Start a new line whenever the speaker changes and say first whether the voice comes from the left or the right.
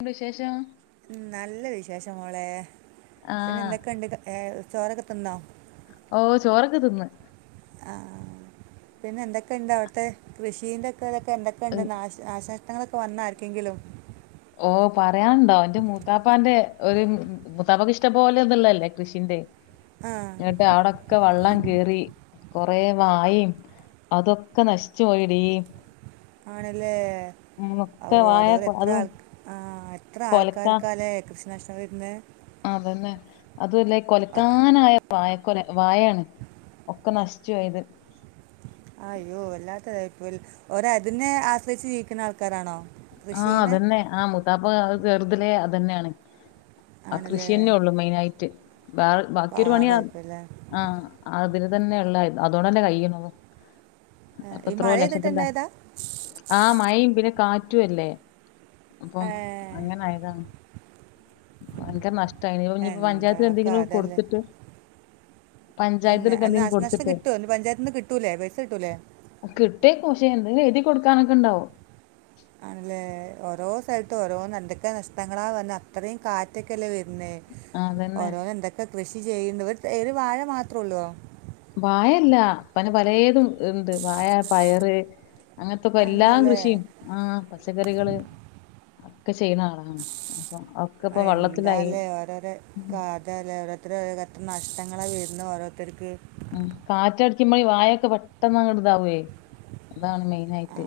left: A വിശേഷം?
right: നല്ല വിശേഷ മോളെ
left: ആ
right: പിന്നെ എന്തൊക്കെയുണ്ട് ഏർ ചോറൊക്കെ തിന്നോ?
left: ഓ ചോറൊക്കെ തിന്ന്.
right: ആ പിന്നെ എന്തൊക്കെയുണ്ട്. അവിടുത്തെ കൃഷീന്റെ ഒക്കെ ഇതൊക്കെ എന്തൊക്കെയണ്ട്.
left: ഉം,
right: ആശ- [unintelligible] വന്ന ആക്കെങ്കിലും.
left: ഓ പറയാനുണ്ടോ അവന്റെ മൂത്താപ്പാന്റെ ഒരു മൂത്താപ്പക്ക് ഇഷ്ടംപോലെ ഒന്നള്ളല്ലേ കൃഷിന്റെ
right: ആ
left: എന്നിട്ട് അവിടൊക്കെ വെള്ളം കറി കൊറ വായിം അതൊക്കെ നശിച്ചു പോയിടി.
right: ആണല്ലേ
left: ഉം, ഒക്കെ വായ
right: ഓരെ
left: കൊ-
right: എത്ര
left: അതും
right: ആ- ആ എത്ര
left: കൊലക്കാ
right: ആൾക്കാർക്കല്ലേ കൃഷി നഷ്ടം വരുന്നത്.
left: അതന്നെ അതല്ല കൊലക്കാനായ വായക്കൊല വായയാണ് ഒക്കെ നശിച്ചുയത്.
right: അയ്യോ വല്ലാത്തതായി ഇപ്പോ ഒര അതിനെ ആശ്രയിച്ച് ജീവിക്കുന്ന ആൾക്കാരാണോ?
left: ആഹ
right: കൃഷീനെ
left: അതന്നെ ആ മുത്താപ്പ് ചെറുതലെ അത് തന്നെയാണ്. ആ
right: ആണല്ലേ
left: കൃഷിയന്നേ ഉള്ളു മെയിന ആയിട്ട്. വേറെ ബാക്കിയരു പണിയ
right: പാവായിപ്പോല്ലേ
left: ആ അതിന് തന്നെയ ഉള്ള അതോണ്ടല്ലെ കഴ്യണുന്നത്.
right: ഈ
left: അപ്പൊത്രോ
right: മഴ
left: ലക്ഷത്തില്ല
right: ചെയ്തിട്ടുണ്ടായതാ
left: ആഹ മഴ പിന്നെ കാറ്റല്ലേ അപ്പം
right: ഏ
left: അങ്ങനെയതാണ്. ഭയങ്കര നഷ്ടമായി ഇനിപ്പോ
right: എന്താ
left: പഞ്ചായത്തി എന്തെങ്കിലും കൊടുത്തിട്ട്.
right: അന്ന
left: പഞ്ചായത്തിലൊക്കെ
right: അ
left: എന്തെങ്കിലും
right: നാശനഷ്ടം
left: കൊടുത്തിട്ടേ
right: കിട്ടുംന്ന് പഞ്ചായത്തി നിന്ന് കിട്ടൂലേ പൈസ കിട്ടൂലേ?
left: കിട്ടേ കോശേ എന്തെങ്കിലും എഴുതി കൊടുക്കാനൊക്കെ ഉണ്ടാവു.
right: ആണല്ലേ ഓരോ സ്ഥലത്തും ഓരോ നണ്ടൊക്കെ നഷ്ടങ്ങളാ വന്ന അത്രയും കാറ്റക്കെല്ലേ വ- പിന്നെ
left: ആ അതന്നെ
right: ഓരോന്ന് എന്തൊക്കെ കൃഷി ചെയ്യുന്നു ഒരു വാഴ മാത്രേ ഉള്ളു.
left: വായല്ല പനെ പലതും ഉണ്ട് വായ പയറ്. അങ്ങനത്തെ ഇക്ക എല്ലാ
right: എന്നല്ലേ
left: കൃഷിയും ആഹ പച്ചക്കറികള് ഒക്കെ ചെയ്യണളാണ്.
right: എന്താല്ലേ ഓരോര കാതല്ലേ ഓരോത്ത നഷ്ടം. ഞങ്ങളെ വരുന്ന ഓരോത്തർക്ക്.
left: ഉം കാറ്റടിക്കുമ്പോഴെ വാഴയൊക്കെ പെട്ടെന്ന് അങ്ങട് ഇതാവേ അതാണ് മെയിൻ.
right: ആ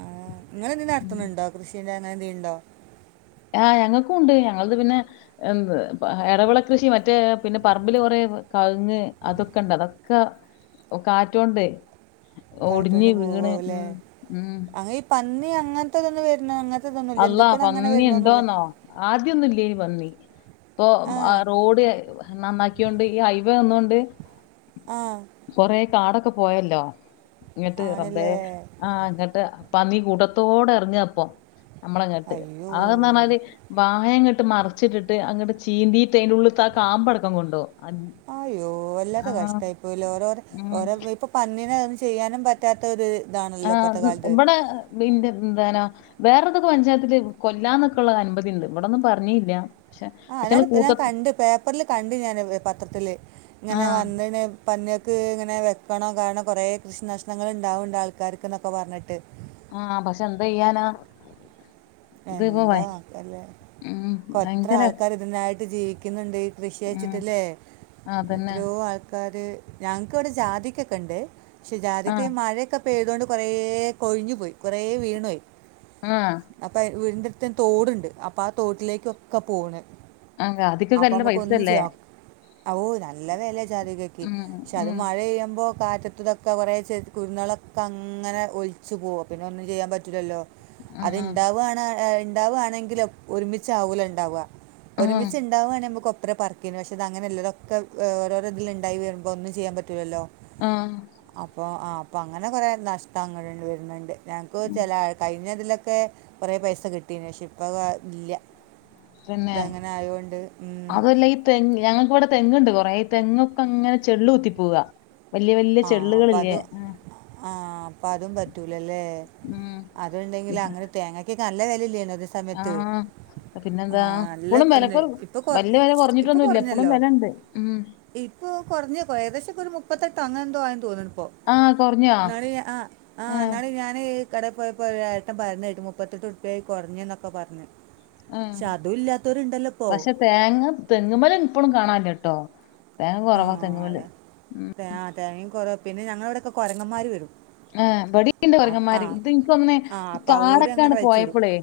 right: ആ നിങ്ങൾ എന്ത് നടത്തുന്നുണ്ടോ കൃഷീ അങ്ങനെ എന്തെയിലുണ്ടോ.
left: ആഹ് ഞങ്ങൾക്കും ഉണ്ട്. ഞങ്ങളത് പിന്നെ എടവിള കൃഷി. മറ്റേ പിന്നെ പറമ്പില് കൊറെ കൗങ്ങ് അതൊക്കെണ്ട് അതൊക്കെ കാറ്റോണ്ട് ഒടിഞ്ഞ്
right: കാറ്റൊണ്ട്
left: വീണ്
right: പോവാവുല്ലെ
left: ഉം ഉം
right: അങ്ങനെ ഈ പന്നി അങ്ങനത് അങ്ങനത്തെ
left: അല്ലാ പന്നി ഉണ്ടോന്നോ. ആദ്യം ഒന്നു മില്ലായിരുന്നു. പന്നി. ഇപ്പൊ
right: ആ
left: റോഡ് നന്നാക്കിയൊണ്ട് ഈ ഹൈവേ ഒന്നൊണ്ട്.
right: ആ
left: കൊറ കാടൊക്കെ പോയല്ലോ. ഇങ്ങിട്ട് റബേ!
right: ആണല്ലേ
left: ആ അങ്ങിട്ട് പന്നി ന കൂടത്തോടെ ഇറങ്ങപ്പ നമ്മളെങ്ങട്ട്
right: അയ്യോ
left: അതന്ന് പറഞ്ഞാല് വഴ ഇങ്ങോട്ട് മറിച്ചിട്ട് അങ്ങട്ട് ചീന്തിയിട്ട് അതിന്റെ ഉള്ളിൽ ആ കാമ്പടക്കം കൊണ്ടുപോകു
right: അയ്യോ! അല്ലാത്ത കഷ്ടായി പോയല്ലോ ഓരോ
left: ഉം
right: ഓര ഇപ്പൊ പ ന്തിനാ നൊന്നും ചെയ്യാനും പറ്റാത്തത്.
left: ആ ഇവിടെ ബിന്റ എന്താനോ വേറെതൊക്കെ പഞ്ചായത്തില് കൊല്ലാന്നൊക്കെുള്ള അനുമതി ഉണ്ട്. ഇവിടൊന്നും പറഞ്ഞില്ല. പക്ഷെ
right: ആ അ ഞാല്
left: അയ്റ്റങ്ങള് കൂട്ട
right: ഞാൻ കണ്ട് പേപ്പറില് കണ്ടു. ഞാനത് പത്രത്തില് ഇങ്ങനെ
left: ആഹ്
right: വന്ന് ന്ന് പന്നി ക്ക് ഇങ്ങനെ വെക്കണോ കാരണം കൊറേ കൃഷി നഷ്ട്ടണങ്ങൾ ഉണ്ടാവുണ്ട്. ആൾക്കാർക്ക് എന്നൊക്കെ പറഞ്ഞിട്ട്.
left: ആ പക്ഷെ എന്താ ചെയ്യാനാ.
right: എന്താ ക്കല്ലേ
left: ഉം
right: എത്ര
left: ഭയങ്കര
right: ആൾക്കാർ ഇതിനായിട്ട് ജീവിക്കുന്നുണ്ട് ഈ
left: ഉം
right: കൃഷിവെച്ചിട്ടില്ലേ?
left: അതന്നെ
right: എത്രയോ ആൾക്കാർ ഞങ്ങക്ക്വിടെ ജാതിക്കൊക്കെ ഉണ്ട് പക്ഷെ ജാതിക്ക
left: ആഹ്
right: ഈ മഴയൊക്കെ പൈതോണ്ട് കൊറേ കൊഴിഞ്ഞു പോയി. കൊറെ വീണു പോയി.
left: ആ
right: അപ്പയ് വീടിൻ്റെ അടുത്തന്നെ തോടുണ്ട്. അപ്പാ തോട്ടിലേക്ക് ഒക്കെ പോകണ്.
left: ആഹ് അതിക്കൊക്കെ നല്ല
right: അപ്പമ്മക്ക് ഒന്ന്
left: പൈസല്ലേ
right: ചെയാ ഓ നല്ല വെല ചാതികക്ക്.
left: ഉം
right: പക്ഷെ അത്
left: ഉം
right: മഴ പെയ്യുമ്പോ കാറ്റത്തതൊക്കെ കുറെ ചെടി കുരുന്നുകളൊക്കെ അങ്ങനെ ഒലിച്ച് പോകും. പിന്നെ ഒന്നും ചെയ്യാൻ പറ്റില്ലല്ലോ. അതെ
left: ആഹ്
right: എന്ത ണ്ടാവാണെങ്കില് ഒരുമിച്ചാവൂലണ്ടാവുക.
left: ആഹ്
right: ഒരുമിച്ച് ണ്ടാവാണെങ്കി മ്മക്കൊപ്പ ഇത്ര പറിക്കിൻ പക്ഷെ ഇതങ്ങനെല്ല, തൊക്കെ ഓരോരോ ഇതില് ഉണ്ടായി വരുമ്പോൾ ഒന്നും ചെയ്യാൻ പറ്റുലല്ലോ.
left: ആഹ്
right: അപ്പൊ ആ അപ്പൊ അങ്ങനെ കൊറെ നഷ്ടങ്ങൾ വരുന്നുണ്ട്. ഞങ്ങൾക്ക് ചില, കഴിഞ്ഞതിലൊക്കെ കുറെ പൈസ കിട്ടിന്നു. പക്ഷേ ഇപ്പ വാ ഇല്ല.
left: പിന്നെ,
right: ഇതങ്ങനെ ആയതുകൊണ്ട്
left: അതല്ല ഈ തെങ്ങ്. ഞ ങ്ങക്ക് ഇവിടെ തെങ്ങുണ്ട് കുറെ, ഈ തെങ്ങൊക്കെ അങ്ങനെ ചെളള്കുത്തി പോവാ വല്യ വല്യ
right: ആ
left: ചെള്ളുകളില്ലേ. ആ
right: അപ്പ അതും പറ്റൂലല്ലേ.
left: ഉം
right: അതുണ്ടെങ്കിൽ അങ്ങനെ തേങ്ങക്ക് ഒക്കെ നല്ല വില ഇല്ലെന്നോ ചില സമയത്ത്.
left: ആഹ് പിന്നെന്താ
right: ആ നല്ല
left: ഇപ്പളും
right: ഇന്ന്
left: വിലക്കൊരു
right: ഇപ്പം കുറ
left: വല്യ വില കുറഞ്ഞിട്ടൊന്നുംല്ല ഇപ്പളും വെലണ്ട്. ഉ
right: ഇപ്പൊ കുറഞ്ഞേക്കുവ ഏകദേശം ഒരു മുപ്പത്തെട്ടൊ അങ്ങനെന്തോ ആയിണ് തോന്നണ് ഇപ്പോ.
left: ആഹ് കൊറഞ്ഞോ
right: ന്നാള് ആ
left: ആഹ്
right: ന്നാള് ഞാനെ കടെ പോയപ്പോ ഒരേട്ടൻ പറഞ്ഞേട്ട്, മുപ്പത്തെട്ട് റുപ്പിയായി കൊറഞ്ഞ്ന്നൊക്കെ പറഞ്ഞ്.
left: ആ പക്ഷെ തേങ്ങ തെങ്ങ്മ്മല് ഇപ്പളും കാണാല്യ ട്ടോ. തേങ്ങ
right: ആ
left: കൊറവാ തെങ്ങ്മ്മല്.
right: അതാ
left: ഉം
right: തേ-
left: ഉം
right: ആ തേങ്ങയും കുറവ് പിന്നെ ഞങ്ങളിവിടൊക്കെ കൊരങ്ങന്മാര് വരും.
left: ആ വടിംണ്ട്
right: അപ് ആ
left: കൊരങ്ങന്മാര്, ഇത് ഇൻക്ക് തോന്ന്ണ്
right: ആ
left: ഈ
right: അപ്പം അവരും അങ്ങനെ
left: കാടൊക്കെണ്ട്
right: വെച്ചിടും
left: പോയപ്പളേ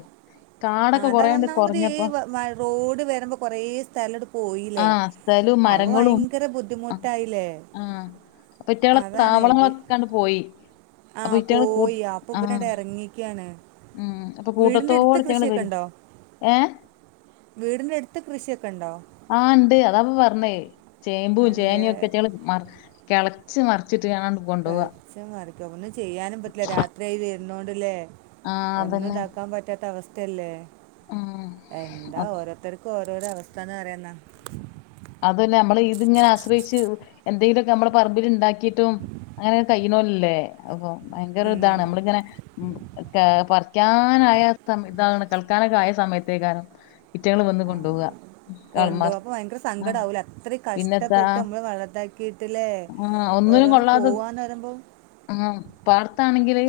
right: ആ
left: കാടൊക്കെ
right: അതാ
left: കൊറേണ്ട്
right: ഒന്നാമത് ഈ
left: കൊറഞ്ഞപ്പോ
right: വ വ റോഡ് വരുമ്പോ കൊറെ സ്ഥലം എടു പോയിലേ..
left: ആഹ് സ്ഥലും
right: അപ്പ
left: മരങ്ങളും
right: ഭയങ്ക ബുദ്ധിമുട്ടായിലേ
left: ആഹ് അപ്പൊ ഇറ്റകളെ
right: അതാണ് ഇവ
left: താവളങ്ങളൊക്കെ കണ്ട് പോയി.
right: ആ
left: അപ്പൊ ഇറ്റങ്ങള് കൂ
right: പോയി, അപ്പൊ
left: ആഹ്
right: ഇവരണ്ട് എറങ്ങിയിരിക്കാണ്.
left: ഉം.. അപ്പൊ കൂട്ടത്തോട്റ്റങ്ങള് വര്വ,
right: ഉണ്ടോ
left: ഏ
right: വീടിൻ്റെ അടുത്ത് കൃഷിയൊക്കെ ഉണ്ടോ
left: ആ ണ്ടേയ് അതാപ്പൊ പറഞ്ഞേ ചേമ്പും
right: നല്ല
left: ചേനയും ഒക്കെ ഇറ്റള് മർ കെളച്ച് മർച്ച്
right: കേൾച്ച് മറിക്കും. ഒന്നും ചെയ്യാനും പറ്റില്ല രാത്രിയയിത് വരുന്നോണ്ട്ല്ലേ
left: ആഹ്
right: ഒന്നും
left: അതന്നെ
right: ഇതാക്കാൻ പറ്റാത്ത അവസ്ഥയല്ലേ
left: ഉം
right: എന്താ
left: അത്
right: ഓരോരുത്തർക്കും ഓ രോ അവസ്ഥന്നന്ന് പറയന്നാ
left: അതുഅല്ല നമ്മള് ഇത് ഇങ്ങനെ ആശ്രയിച്ച് എന്തെങ്കിലുമൊക്കെ നമ്മളെ പറമ്പിൽ ഉണ്ടാക്കി ക്കിട്ടും അങ്ങനെ കയ്യ്ണോല്ലേ അപ്പൊ ഭയങ്കര
right: ഉം.
left: ഇതാണ് നമ്മളിങ്ങനെ പറിക്യാ കെൾകാനായ ഇതാണ് കൽക്കാനൊക്കെ ആയ സമയത്തേ കാരം ഇറ്റങ്ങൾ വന്ന്
right: ആ.
left: കൊണ്ടുപോവുക കളന്മാർ [unintelligible]
right: ഇടങ്ങേറാവുലെ അത്രയും കഷ്ടപ്പെട്ട് നമ്മള് വളതാക്കിട്ട് ലേ
left: ആ ഒന്നിനും
right: ഓരോന്ന്
left: കൊള്ളാതെ
right: പോവാന്ന് വരുമ്പോം
left: ആ പാടത്താണെങ്കില്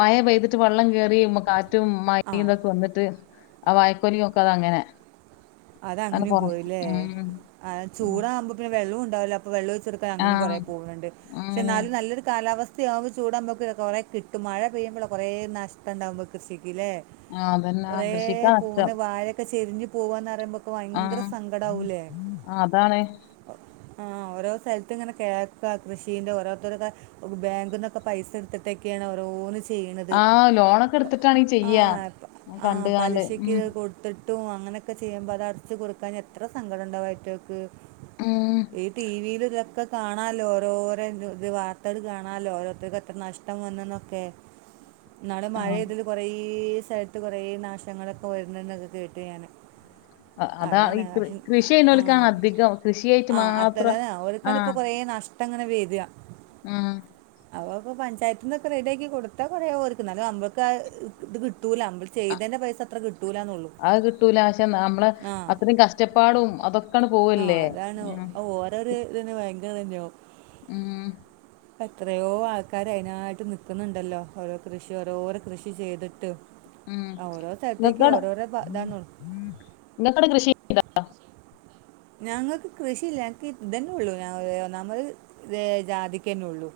left: മഴ പെയ്തിട്ട് വെള്ളം കേറീ കാറ്റും
right: ആ
left: മഴയും ഇതൊക്കെ വന്നിട്ട് ആ വായക്കൊലീം ഒക്കതങ്ങനെ
right: അത അങ്ങനെയും പോയില്ലേ..
left: അതെ
right: ചൂടാവുമ്പോ പിന്നെ വെള്ളം ഉണ്ടാവുല വെള്ള ഒഴിച്ചൊടുക്കാതെ
left: ആ
right: അങ്ങനെയും കുറെ പോകുന്നുണ്ട്. ക്ഷേ
left: അങ്ങനെ
right: ന്നാലും നല്ലൊരു കാലാവസ്ഥ കൃഷ്യാവുമ്പോ ചൂടാമ്പോക്ക് കുറെ കിട്ടും. മഴ പെയ്യുമ്പോള കുറേ നഷ്ടണ്ടാവ കൃഷിക്ക്
left: ആ അതന്നെ ആ,
right: കൊറേ
left: കൃഷിക്കാ നഷ്ടം
right: പോന്ന്. വാഴൊക്കെ ചെരിഞ്ഞു പോവാന്ന അപ്പൊ
left: ആ
right: വയങ്കര സങ്കട ആവൂലേ
left: ആ, അതാണ്
right: ആ ഓരോ സ്ഥൽത്ത് ഇങ്ങനെ കേൾക്ക. കൃഷീന്റെ ഓരോരുത്തര് ബാങ്കിൽ നിന്നൊക്കെ പൈസ എടുത്തിട്ടൊക്കെയ ഒരു ഓരോന്ന് [unintelligible]
left: ആഹ ലോണൊക്കെ എടുത്തിട്ടാണ്
right: ആ
left: ചെയ്യാ കണ്ട് ആണ്ട്
right: ട്ടും അങ്ങനൊക്കെ ചെയ്യുമ്പോൾ അത് അടച്ച് കൊടുക്കാൻ എത്ര സങ്കടം ഉണ്ടാവും അയ്റ്റേക്ക്
left: ഉം
right: ഈ ടിവിയിൽ ഇതൊക്ക കാണാലോ ഓരോര ഇ വാർത്തകൾ കാണാലോ ഓരോരുത്തർക്ക് എത്ര നഷ്ടം വന്ന്ന്നൊക്കെ നാളെ
left: ആ
right: മഴ പെയ്തയ്ല് കുറേ സ്ഥലത്ത് കൊറേ നാശങ്ങളൊക്കെ വരുന്നു എന്നൊക്കെ കേട്ടു ഞാന്
left: അ- അതാ ഈ
right: അതാണ്
left: കൃ കൃഷി ചെയ്യുന്നോൽക്കാണ്
right: ആഹ
left: അധികം കൃഷിയായിട്ട്
right: ആഹ
left: മാത്രം
right: അത്രതാണ് ഓൽക്കാണ് ഇപ്പൊ കൊറേ നഷ്ടം ട്ടം ഇങ്ങനെ വെരാ
left: ആഹ
right: അവപ്പോ പഞ്ചായത്തി നിന്നൊക്കെ റെഡിയാക്കി കൊടുത്താ കൊറേ ഓർക്ക് ന്നാലും നമ്മക്ക് ഇത് കിട്ടൂല നമ്മള് ചെയ്ത പൈസ അത്ര കി
left: അത് കിട്ടൂല പക്ഷെ നമ്മള്
right: ആ
left: അത്രയും കഷ്ടപ്പാടും അതൊക്കട്
right: ആ
left: പോവല്ലേ
right: [unintelligible] തന്നെയോ
left: ആഹ
right: എത്രയോ ആൾക്കാര് അതിനായിട്ട് നക്കുന്നുണ്ടല്ലോ ഓരോ കൃഷി ഓരോരോ കൃഷി ചെയ്തിട്ട്
left: ഉം
right: ഓരോ സ്ഥലത്തേക്കും ഓരോരോതാന്നോ
left: നിങ്ങക്കാടെ കൃഷി ണ്ടോ?
right: ഞങ്ങൾക്ക് കൃഷി ഇല്ല ഞങ്ങക്ക് ഇതന്നെ ഉള്ളു നമ്മള് ജാതിക്ക്ന്നെ ഉള്ളു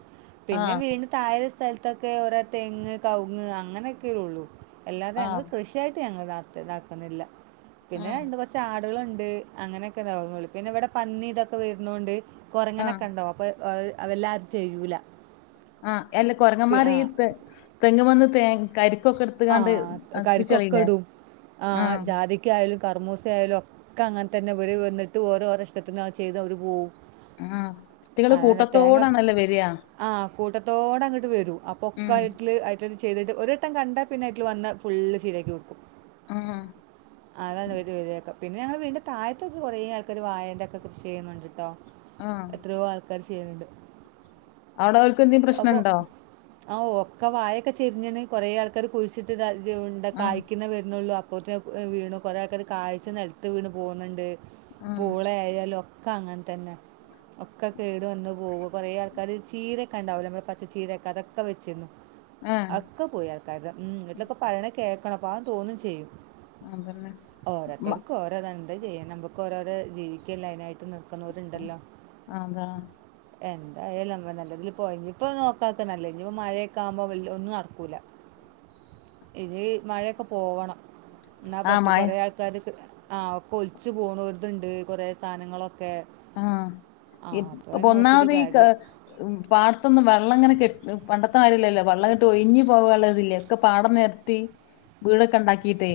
right: പിന്നെ
left: ആഹ്
right: വീണ് താഴെ സ്ഥലത്തൊക്കെ ഓരോ തെങ്ങ് കൗങ്ങ് അങ്ങനെയൊക്കെള്ളു അല്ലാത ഞങ്ങൾ
left: ആഹ്
right: കൃഷിയായിട്ട് ഞങ്ങള് ഇ ഇതാക്കുന്നില്ല പിന്നെ
left: ഉം
right: രണ്ട് കുർച്ചാ ഉണ്ട് അങ്ങനെയൊക്കെ പിന്നെ ഇവിടെ പന്നി ഇതൊക്കെ വരുന്നൊണ്ട്
left: ആഹ്
right: കൊരങ്ങനൊക്കെ ഉണ്ടാവും അപ്പൊ അതെല്ലാരും ചെയ്യൂല
left: ആഹ എല്ല
right: പി- ആ
left: കൊരങ്ങമാരി തെങ്ങ് മന്ന് തേ ക
right: ആഹ കരിക്കൊക്കെ ഇടും ആ
left: ആഹ്
right: ജാതിക്കയാലും കർമൂസയാലും ഒക്കെ അങ്ങനെ തന്നെ ഇവർ വന്നിട്ട് ഓരോ ഓര ഇഷ്ടത്തിന് ചെയ്ത് അവർ പോവും [inaudible]
left: വ്യക്തികള് കൂട്ടത്തോടാണല്ലേ വരിക
right: ആഹ് കൂട്ടത്തോടെ അങ്ങട്‌ വരും അപ്പൊ ഒക്കെ
left: ഉം
right: ചെയ്തിട്ട് ഒരിട്ടം കണ്ടാ പിന്നെ, അയ്റ്റള് വന്ന് ഫുള്ള് ശരിയാക്കി കൊടുക്കും
left: ആഹ്
right: അതെ [unintelligible] പിന്നെ ഞങ്ങളെ വീട്ടിന്റെ താഴത്തൊക്കെ കുറേ ആൾക്കാര് വായേന്റൊക്കെ കൃഷി ചെയ്യുന്നുണ്ട് ട്ടോ
left: ആഹ്
right: ആൾകാര് ചെയ്യുന്നുണ്ട്
left: അവിടെ ഓൽക്ക് എന്തേലും
right: അപ്പോൾ
left: പ്രശ്നണ്ടോ
right: ആ ഒക്കെ വായൊക്കെ ചെരിഞ്ഞിണ് കൊറേ ആൾക്കാർ കുഴിച്ചിട്ട് ഉ
left: ആഹ്
right: കായ്ക്കുന്നേ വരുന്നുള്ളൂ കുത്തി വീണു കുറേക്കത് കായ്ച്ചത് നിലത്ത് വീണ്പോകുന്നുണ്ട്.
left: ആഹ്
right: പൂള ആയാലുംഒ ക്ക അങ്ങൻ തന്നെ ഒക്കെ കേട് വന്നു പോവും കുറെ ആൾക്കാർ ചീരൊക്കെ ണ്ടാവില്ലോ മ്മടെ പച്ചച്ചീരൊക്കെ അതൊക്കെ വെച്ചിരുന്നു
left: ഏഹ്
right: അ ഒക്കെ പോയി ആൾക്കാര്തെ ഉം ഇതൊക്കെ പറയണ കേക്കണം പാവം തോന്നും ചെയ്യും
left: അതന്നെ മ
right: ഓരോത്തർക്ക് ഓരോ തന്ന എന്ത് ചെയ്യാൻ അമ്മക്ക് ഓരോര ജീവിക്കല്ല അതിനായിട്ട് നിർക്കുന്നവരുണ്ടല്ലോ
left: അതാ
right: എന്തായാല നല്ലതില് പോയി ഇനി ഇപ്പോ നോക്കാത്ത നല്ല ഇനിപ്പോ മഴയക്കെ ആകുമ്പോ വ ഒന്നും നടക്കൂല ഈ മഴയൊക്കെ പോവണം ന്നാ
left: ആഹ്
right: പറ്റും
left: മയ
right: കൊറേ ആൾക്കാര്ക്ക് ആ ഒക്കെ ഒലിച്ച് പോണ ഒര്തുണ്ട് കുറെ സാധനങ്ങളൊക്കെ
left: ആഹ്
right: ആ അപ്പൊ
left: ഇപ്പൊ
right: അതിന് നോക്കിയിട്ട്
left: പ്പൊന്നാമത് ഈ
right: കാര്യമില്ല
left: പാട് ത്തൊന്നും വെള്ളം ഇങ്ങനെ കെട്ട പണ്ടത്തെ ല്ലല്ലോ വള്ളങ്ങട്ട് ഒയ്ഞ് പോവള്ളതില്ലേ ഒക്കെ പാടം നെര്ത്തി വീടൊക്കെ ണ്ടാക്കിട്ടേ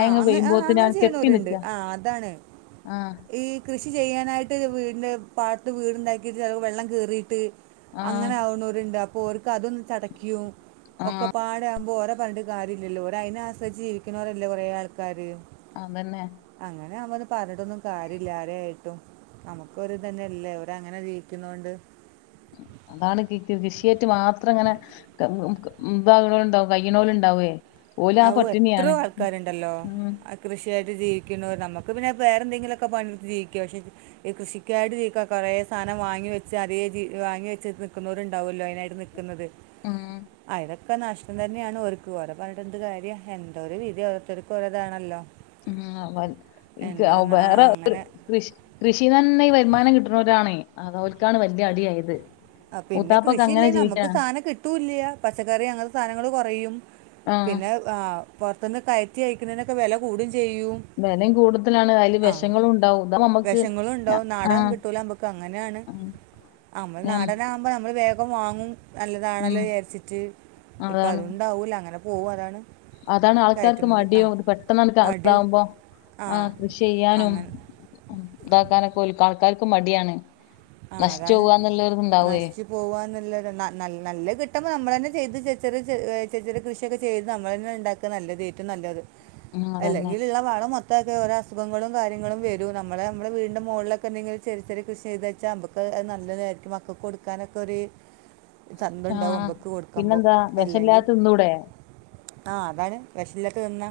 right: ആ അ ആ അങ്ങനെ ചെയ്യണ്ടോല്‌ണ്ട്
left: നിക്ക
right: ആ അതാണ്
left: ആ
right: ഈ കൃഷി കൃഷി ചെയ്യാനായിട്ട് വീടിൻ്റെ പാട്ത്ത് വീടുണ്ടാക്കിയിട്ട് ചില വെള്ളം കേറിയിട്ട്
left: ആ
right: അങ്ങനെ ആവ്ണോരുണ്ട് അപ്പൊ അവര്ക്ക് അതൊന്ന് തടക്കും
left: ആ
right: ഒക്കെ പാടാകുമ്പോ ഓര പറഞ്ഞിട്ട് കാര്യല്ലല്ലോര് അതിനെ ആശ്രയിച്ച് ജീവിക്കണവരല്ലേ കൊറേ ആൾക്കാര്
left: അതന്നെ
right: പറഞ്ഞിട്ടൊന്നും കാര്യമില്ല ആരെയായിട്ടും നമുക്ക് ഒരു തന്നെയല്ലേ അവരങ്ങനെ ജീവിക്കുന്നൊണ്ട് [inaudible]
left: അതാണ് കൃഷിയായിട്ട് മാത്രംങ്ങനെ ഉ താ ണ്ടാവും കയ്യ്ണോല് ണ്ടാവേ
right: അഹ് എത്രയോ ആൾക്കാര്ണ്ടല്ലോ
left: ഉം
right: കൃഷിയായിട്ട് ജീവിക്ക് നമുക്ക് പിന്നെ വേറെന്തെങ്കിലൊക്കെ പണിട്ത്ത് ജീവിക്ക പക്ഷെ ഈ കൃഷിക്കായിട്ട് ജീക്ക കുറേ സാനം വാങ്ങിക്ക വാങ്ങി വെച്ച് അറിയേ ജി വാ വെച്ച് നിൽന്നവരുണ്ടാവുല്ലോ അതിനായിട്ട് നിൽക്കുന്നത്
left: ഉം
right: ആയിതൊക്കെ നഷ്ടം തന്നെയാണ് അവർക്ക് ഓരെ പറഞ്ഞത് എന്ത് കാര്യം എന്തോ ഒരു വിധി ഓരോര്ത്തര്ക്ക് ഓരോതാണല്ലോ
left: [unintelligible] തീരുമാനം
right: എന്താ ആ അങ്ങനെ
left: കിട്ടുന്നവരാണേ അത് അവർക്കാണ് വലിയ അടിയായത്
right: ആഹ് പിന്നെ
left: മൂത്താപ്പൊക്കെ
right: കൃഷിയില്ലേ
left: അങ്ങനെ
right: നമുക്ക്
left: ജീവിക്കാണ്
right: സാനംകിട്ടൂല്ല പച്ചക്കറി അങ്ങനെ സാധനങ്ങള് കൊറയും
left: ആ
right: പിന്നെ ആഹ് പുറത്ത്ന്ന് കയറ്റിഅക്കുന്നതിനൊക്കെ വെല കൂടും ചെയ്യും
left: വെലയും കൂടുതലാണ് അതില് വെഷങ്ങളും ഉണ്ടാവും ഇതാവുമ്പം നമ്മക്ക്
right: വിഷങ്ങളുണ്ടോ
left: ഞ
right: നാടകം
left: ആഹ്
right: കിട്ടൂല നമ്മക്ക് അങ്ങനെയാണ് നമ്മള്
left: ഞം
right: നാടന് ആകുമ്പോ നമ്മള് ഒക്കെ വാങ്ങും
left: ഉം
right: നല്ലതാണല്ലോ ചാരിച്ചിട്ട് ഇപ്പം
left: അതാണ്
right: അതുകൊണ്ടാവില്ല അങ്ങനെ പോവുംംഅതാണ്
left: അതാണ്, ആൾക്കാർക്ക്, മടിയും, ഇത്, പെട്ടെന്ന,
right: മടിയും
left: ഇതാവുമ്പോ
right: ആ
left: ആഹ്കൃഷി, ചെയ്യാനും,
right: അങ്ങനെ
left: ഇതാക്കാനൊക്കെ, ആൾക്കാർക്ക്, മടിയാണ്
right: ആഹ്
left: നശിച്ചു
right: അതാണ്,
left: പോവാന്നുള്ളൊരിത്ണ്ടാവേ
right: നശിച്ചു, പോവാന്നുള്ള, നല്ല, കിട്ടുമ്പോ, നമ്മളന്നെ ചെയ്ത്, ചെ, ചെറിയ, കൃഷിയൊക്കെ, ചെയ്ത്, നമ്മൾ, ന്നെ, ണ്ടാക്ക, നല്ലത്, ഏറ്റവും, നല്ലത്
left: ഉം അതന്നെ
right: അല്ലെങ്കി, ഉള്ള, പാട, മൊത്തം ത്ത, ക്ക ഓ, ര അസുഖങ്ങളും, കാര്യും, വരും, നമ്മ, നമ്മുടെ, വടിന്റെ, മുകളിലൊക്കെ, എന്തേല, ചെറ, ചെറിയ, കൃഷി, ചെയ്ത ചമ്പക്ക, നല്ലതായിരിക്കും, മക്കക്ക്, കൊടുക്കാനൊക്കെ, ഒരു ചന്തം ഉണ്ടാവും
left: ആഹ്
right: നമുക്ക് കൊടുക്കുമ്പോൾ
left: പിന്നെന്താ വിശില്ലാന്നൂടെ
right: ആഹ് അതാണ് വിഷില്ലേട്ട് നിന്നാ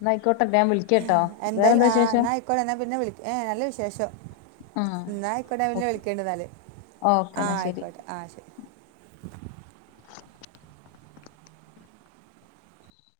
left: ന്ന്ആ ആയിക്കോട്ടെ ഞാൻ വിളിക്കട്ടോ വേറെന്താ വിശേഷം
right: ഏഹ് നല്ല വിഷ ശേഷം
left: ആഹ്
right: എന്ന ആയിക്കോട്ടെ എന്ന
left: ഓക്കെ
right: വിളിക്കേണ്ട് ന്നാല്
left: ഓക്കെ എന്നാ ശരി
right: ആയിക്കോട്ടെ ആ ശരി [inaudible]